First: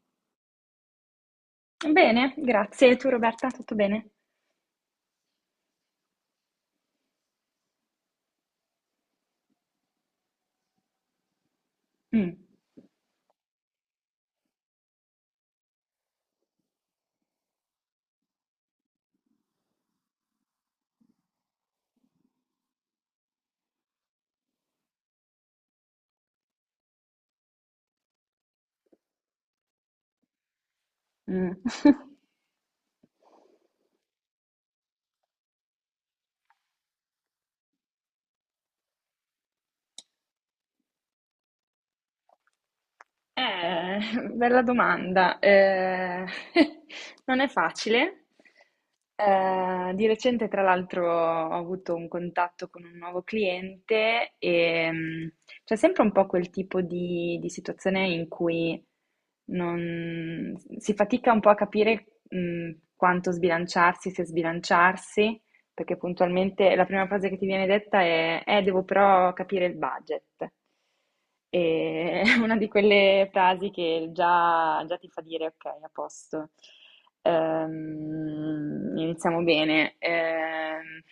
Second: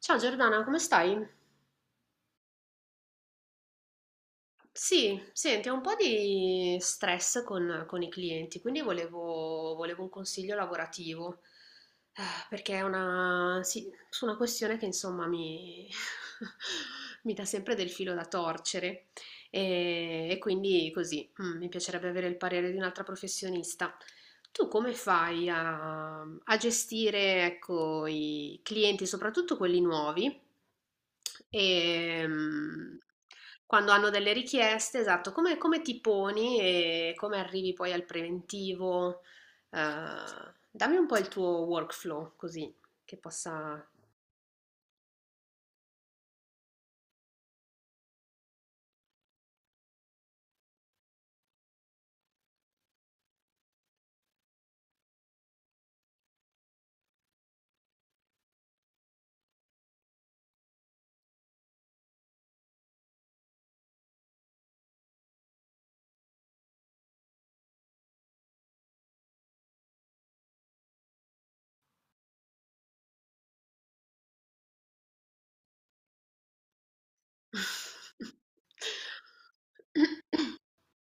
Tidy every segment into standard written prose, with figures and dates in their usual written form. Ciao Giordana, come stai? Bene, grazie. E tu Roberta, tutto bene? Sì, senti, ho un po' di stress con i clienti, quindi volevo un consiglio lavorativo, eh, Mm, perché è una, sì, su una questione che insomma mi dà sempre del filo da torcere e quindi così, mi piacerebbe avere il parere di un'altra professionista. Tu come fai a gestire, ecco, i clienti, soprattutto quelli nuovi? mm. Ehm, Quando hanno delle richieste, esatto, come ti poni e come arrivi poi al preventivo? Dammi un po' il tuo workflow, così che possa. Eh, bella domanda. Non è facile. Di recente, tra l'altro, ho avuto un contatto con un nuovo cliente e c'è sempre un po' quel tipo di situazione in cui si fatica un po' a capire, quanto sbilanciarsi, se sbilanciarsi. Perché puntualmente la prima frase che ti viene detta è: devo però capire il budget. E è una di quelle frasi che già ti fa dire: Ok, a posto. Ehm, iniziamo bene. Ehm,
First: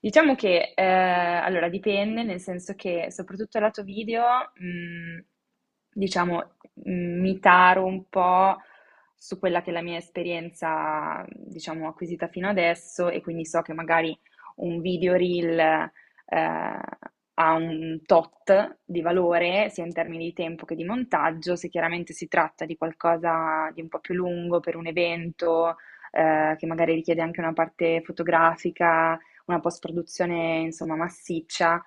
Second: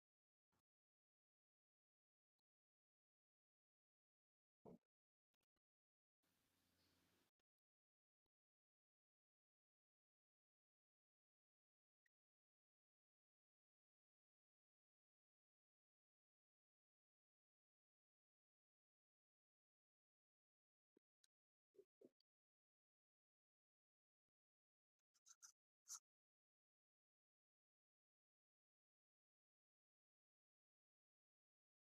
diciamo che allora dipende, nel senso che soprattutto lato video, mh, diciamo, mi taro un po' su quella che è la mia esperienza, diciamo, acquisita fino adesso, e quindi so che magari un video reel eh, ha un tot di valore, sia in termini di tempo che di montaggio, se chiaramente si tratta di qualcosa di un po' più lungo per un evento, che magari richiede anche una parte fotografica, una post-produzione, insomma, massiccia,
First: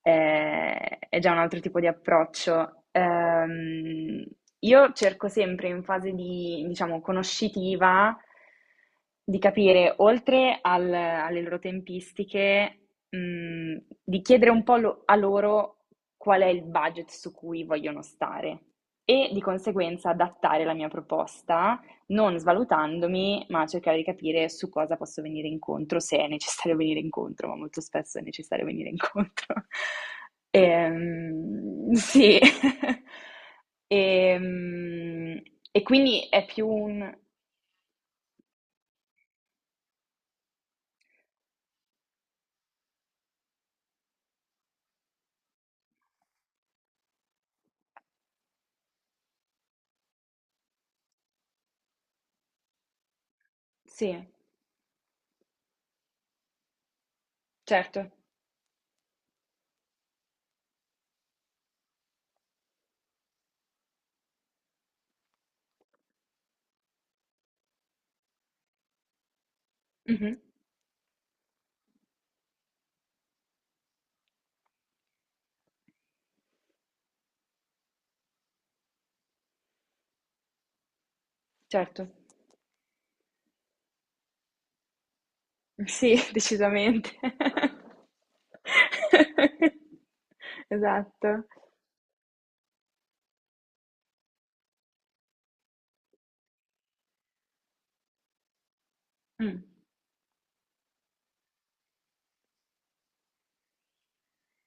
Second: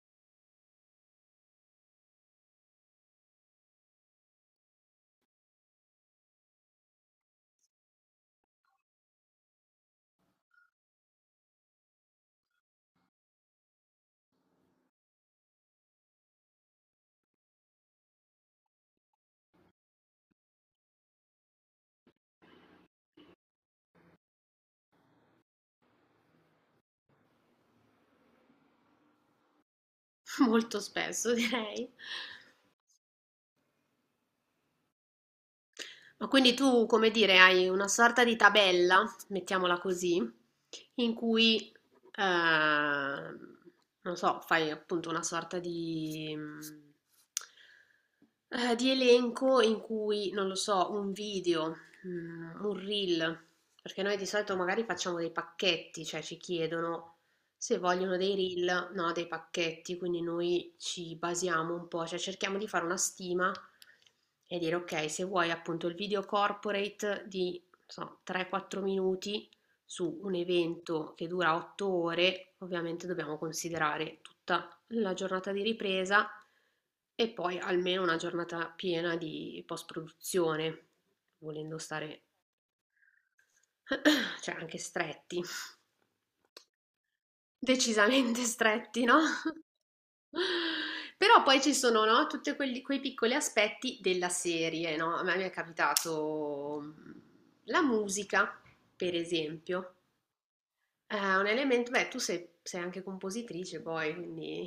è già un altro tipo di approccio. Io cerco sempre in fase di, diciamo, conoscitiva di capire, oltre alle loro tempistiche, di chiedere un po' a loro qual è il budget su cui vogliono stare e di conseguenza adattare la mia proposta non svalutandomi, ma cercare di capire su cosa posso venire incontro, se è necessario venire incontro, ma molto spesso è necessario venire incontro. Molto spesso, Ehm, direi. sì. Ehm, e quindi Ma è quindi più tu, come un. dire, hai una sorta di tabella, mettiamola così, in cui, eh, non so, fai appunto una sorta di elenco in cui, non lo so, un video, un reel, perché Sì, noi di solito magari facciamo dei pacchetti, cioè ci chiedono se certo. vogliono dei reel, no, dei pacchetti, quindi noi ci basiamo un po', cioè cerchiamo di fare una stima e dire ok, se vuoi appunto il video corporate di, non so, 3-4 minuti su un Mhm, evento che dura 8 ore, ovviamente dobbiamo considerare tutta la giornata di ripresa e poi almeno una giornata piena di post-produzione, volendo certo. stare, cioè anche stretti. Sì, decisamente. Decisamente stretti, no? Però Esatto. poi ci sono, no, tutti quei piccoli aspetti della serie, no? A me mi è capitato la musica, per Mm. esempio. È un elemento, beh, tu sei anche compositrice poi, quindi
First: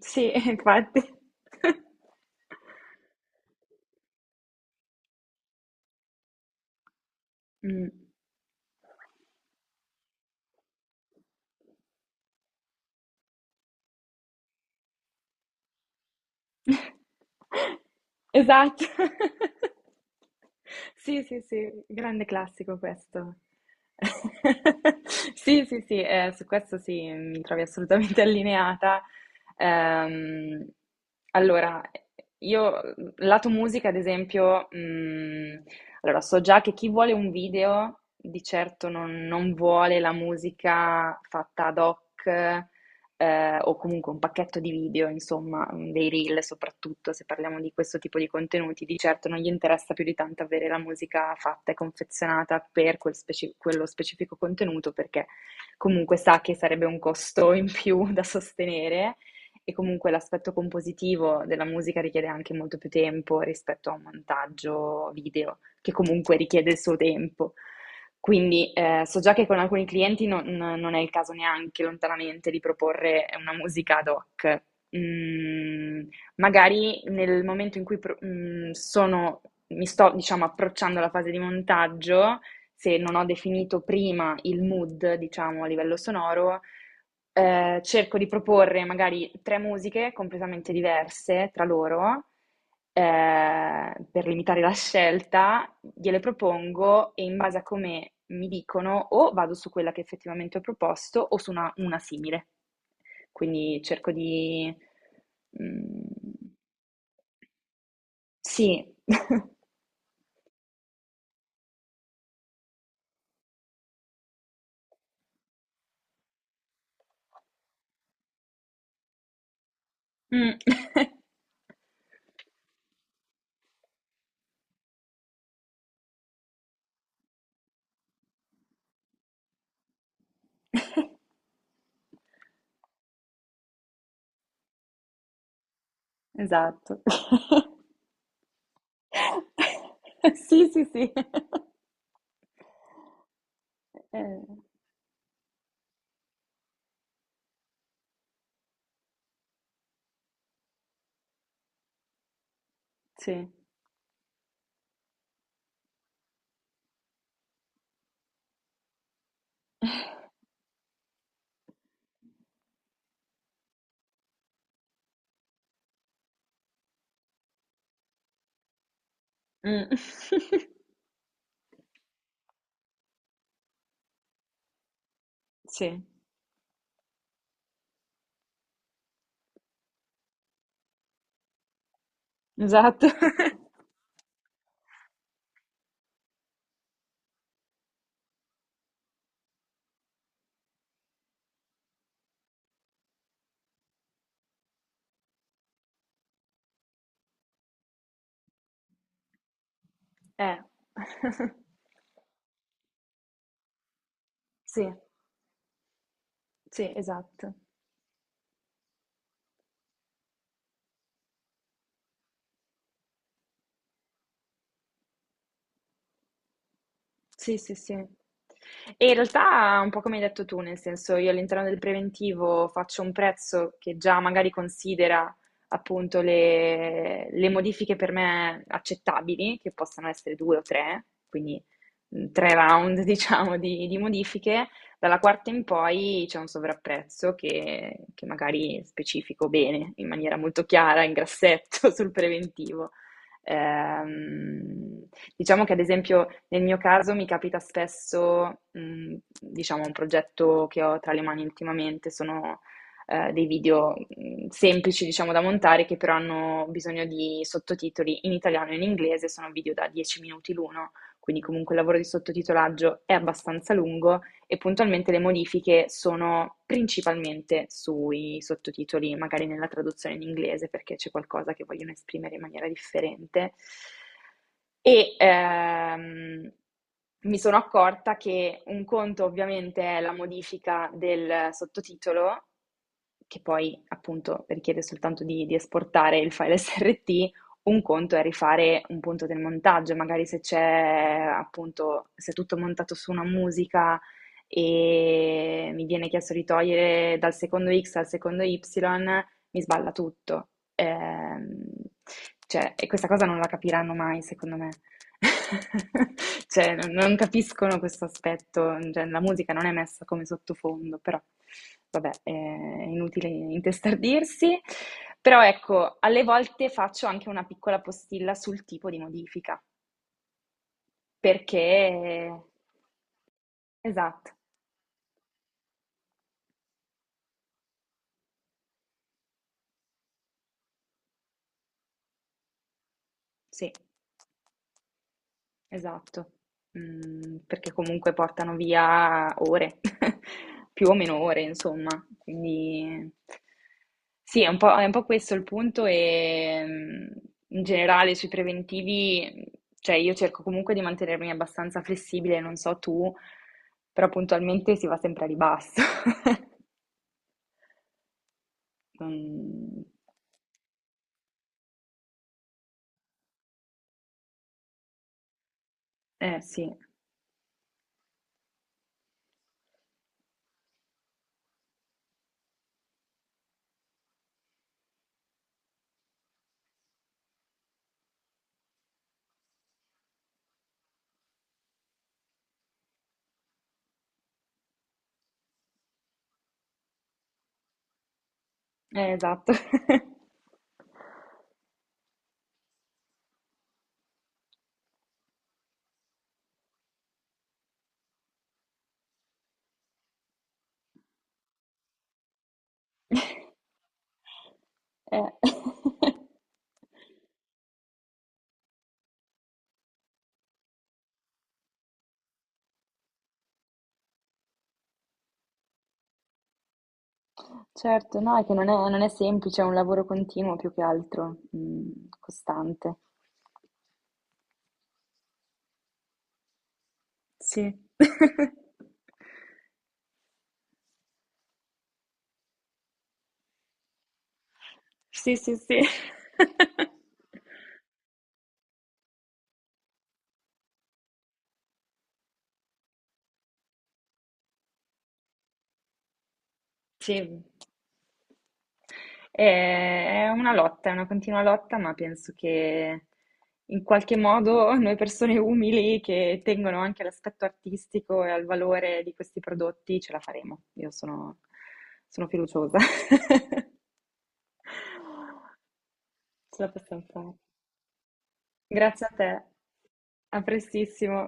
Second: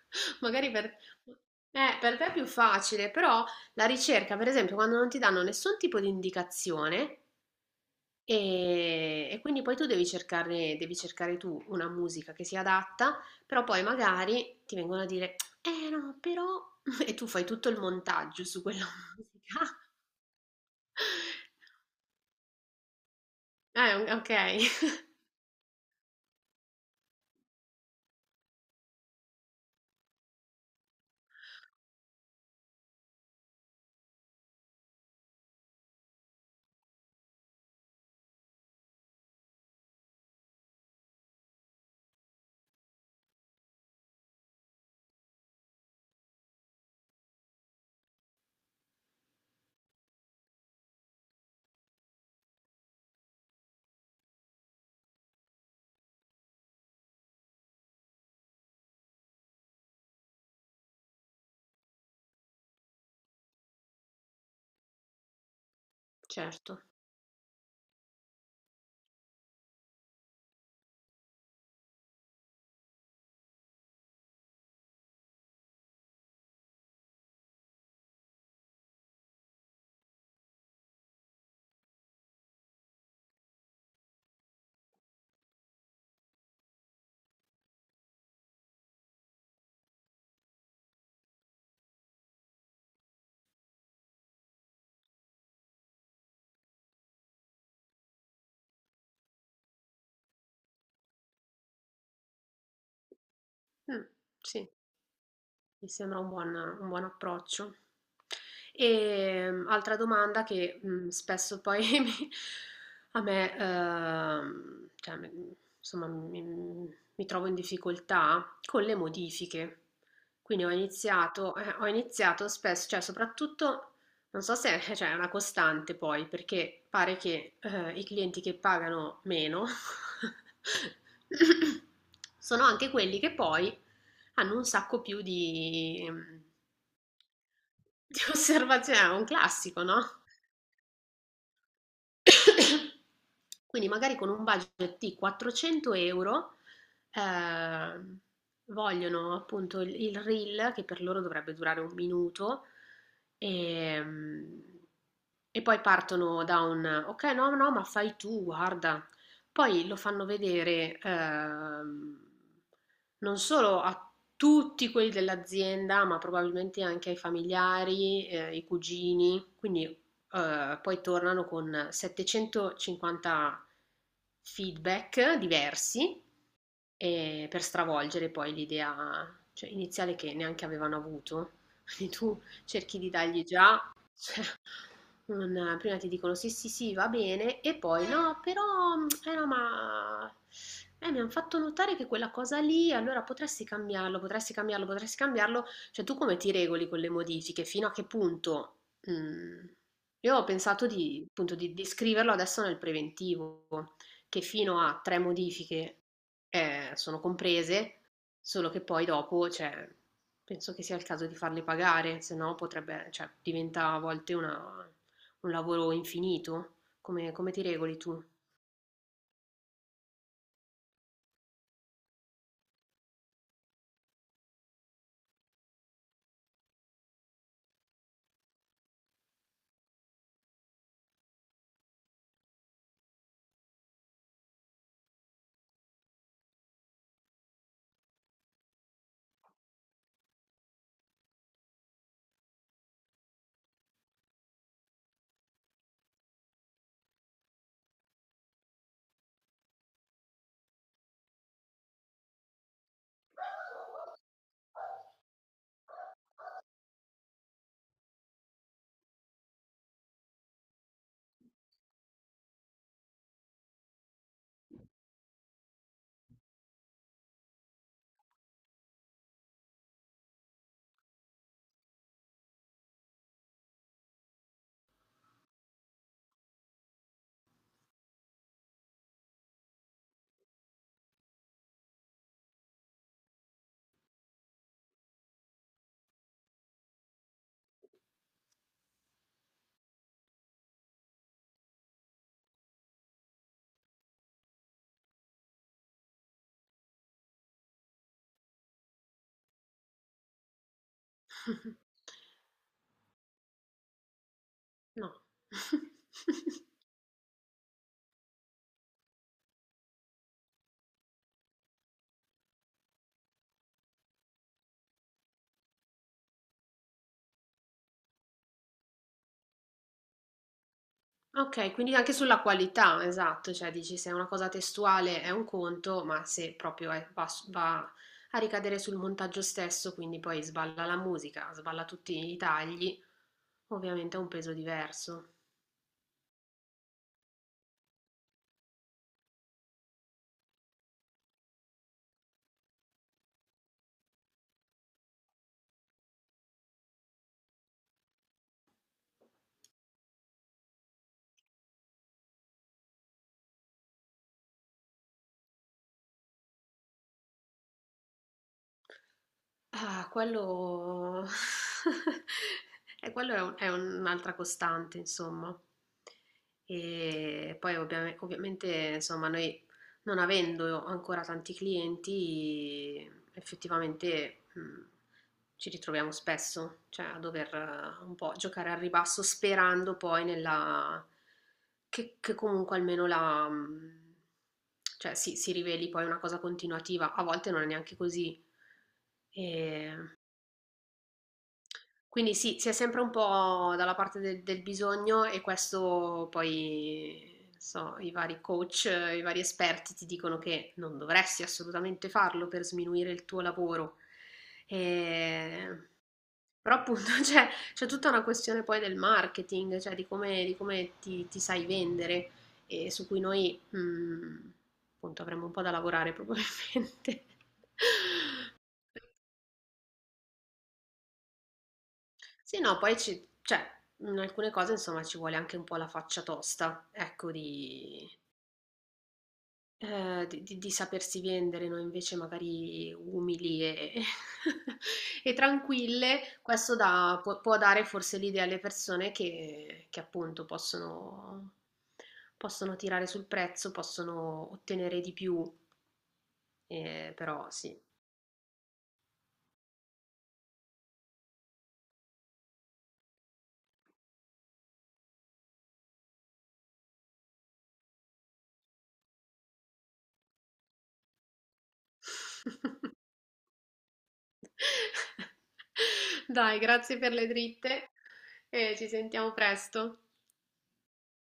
Sì, magari per, infatti. eh, per te è più facile, però la ricerca, per esempio, quando non ti danno nessun tipo di indicazione, Mm. e quindi poi tu devi cercare tu una musica che sia adatta, però poi magari ti vengono a dire, eh no, però. E tu fai tutto il montaggio su Esatto. quella musica. Sì, sì, sì, grande classico questo. Ok, Sì, sì, sì, su questo sì, mi trovi assolutamente allineata. Ehm, allora, io, lato musica, ad esempio, allora so già che chi vuole un video di certo non vuole la musica fatta ad hoc, o comunque un pacchetto di video, insomma, dei reel soprattutto, se parliamo di questo tipo di contenuti, di certo non gli interessa più di tanto avere la musica fatta e confezionata per quello specifico contenuto, perché comunque sa che sarebbe un costo in più da sostenere. E comunque l'aspetto compositivo della musica richiede anche molto più tempo rispetto a un montaggio video, che comunque richiede il certo. suo tempo. Quindi, so già che con alcuni clienti non è il caso neanche lontanamente di proporre una musica ad hoc. Mhmm, magari nel momento in cui pro mhmm, sono mi sto, diciamo, approcciando alla fase di montaggio, se non ho definito prima il mood, diciamo, a livello sonoro, cerco di proporre magari 3 musiche completamente diverse tra loro, per limitare la scelta, gliele propongo e in base a come mi dicono o vado su quella che effettivamente ho proposto o su una simile. Quindi Mm, cerco sì. di. Mi Mm, sembra un buon approccio. sì. E altra domanda che spesso poi a me, cioè, insomma, mi trovo in difficoltà con le modifiche. Mm. Quindi ho iniziato spesso, cioè soprattutto non so se è, cioè, è una costante poi, perché pare che i clienti che pagano meno sono anche quelli che poi hanno un sacco più di, mm, Esatto. di osservazioni. È un classico, no? Sì, sì, sì. Quindi magari con Eh, un budget di 400 euro ehm, vogliono appunto il reel che per loro dovrebbe durare un minuto sì. ehm, e, poi partono da un ok no no ma fai tu guarda poi lo fanno vedere non solo a tutti quelli dell'azienda ma probabilmente anche ai familiari, ai cugini quindi Mm. Poi tornano con 750 feedback Sì, diversi. Per stravolgere poi l'idea, cioè, iniziale che neanche avevano avuto. Quindi tu cerchi esatto. di dargli già, cioè, prima ti dicono sì, sì, sì, va bene, e poi no, però, eh no, ma mi hanno fatto notare che quella cosa lì, allora potresti cambiarlo, potresti cambiarlo, potresti cambiarlo. Cioè, tu come ti regoli con le modifiche? Fino a che punto? Mm, Io ho Eh. pensato di, appunto, di, di scriverlo adesso nel preventivo che fino Sì. a tre modifiche Sì, sono esatto. comprese, solo che poi dopo, cioè, penso che sia il caso di farle pagare, se no potrebbe, cioè, diventa a volte un lavoro infinito. Come Sì, ti sì, regoli sì. tu? E in realtà un po' come hai detto tu, nel senso io all'interno del preventivo faccio un prezzo che già magari considera appunto le modifiche per me accettabili, che possano essere due o tre, quindi tre round diciamo di modifiche, dalla quarta in poi c'è un sovrapprezzo che magari specifico bene, in maniera molto chiara, in grassetto sul preventivo. Ehm, diciamo che ad esempio nel mio caso mi capita spesso, diciamo un progetto che ho tra le mani ultimamente sono, dei video, semplici diciamo da montare che però hanno bisogno di sottotitoli in italiano e in inglese, sono video da 10 minuti l'uno, quindi comunque il lavoro di sottotitolaggio è abbastanza lungo, e puntualmente le modifiche sono principalmente sui sottotitoli, magari nella traduzione in inglese perché c'è qualcosa che vogliono esprimere in maniera differente. E mi sono accorta che un conto ovviamente è la modifica del sottotitolo che poi appunto richiede soltanto di esportare il file SRT, un conto è rifare un punto del montaggio, magari se c'è appunto se è tutto montato su una musica e mi viene chiesto di togliere dal secondo X al secondo Y, mi sballa tutto. Ehm, cioè, e questa cosa non la capiranno mai, secondo me. No. Cioè, non capiscono questo aspetto, cioè, la musica non è messa come sottofondo, però vabbè, è inutile intestardirsi. Però ecco, alle volte faccio anche una piccola postilla sul tipo di modifica, Ok, quindi anche perché. sulla qualità, esatto, cioè dici se è una Esatto, cosa testuale è un conto, ma se proprio va a ricadere sul montaggio stesso, quindi poi sballa la musica, sballa tutti i tagli, sì. ovviamente ha un peso diverso. Esatto, perché comunque portano via ore, più o meno ore insomma, quindi sì, è un po' questo il punto, in generale sui preventivi, cioè io cerco comunque di mantenermi abbastanza flessibile, non so tu, però puntualmente si va sempre a ribasso. Non Ah, quello. E quello è è un'altra costante, insomma. eh sì, E poi ovviamente, insomma, noi non avendo ancora tanti clienti, effettivamente ci ritroviamo spesso, cioè a dover un po' giocare al ribasso sperando poi nella che comunque almeno la cioè si riveli poi una cosa continuativa, a volte non è neanche così. Esatto. E quindi sì, si è sempre un po' dalla parte del bisogno e questo poi, non so, i vari coach, i vari esperti ti dicono che non dovresti assolutamente farlo per sminuire il tuo lavoro. Eh. E- Però appunto c'è tutta una questione poi del marketing, cioè di come ti sai vendere e su cui noi, appunto, avremo un po' da lavorare probabilmente. Certo, no, è che non è semplice, è un lavoro continuo più che altro, Sì, no, costante. poi cioè, in alcune cose, insomma, ci vuole anche un po' la faccia tosta, ecco, Sì. di, eh, di- di- di sapersi vendere, noi invece magari umili e Sì, sì, sì. tranquille, questo può dare forse l'idea alle persone che appunto possono tirare sul prezzo, possono ottenere di più, Sì. però sì. È una lotta, è una continua lotta, ma penso che in qualche modo noi persone umili che tengono anche all'aspetto artistico e al valore di questi prodotti ce la faremo. Io sono fiduciosa. Dai, Ce la grazie possiam per le fare. dritte e ci Grazie a sentiamo te. presto. A prestissimo.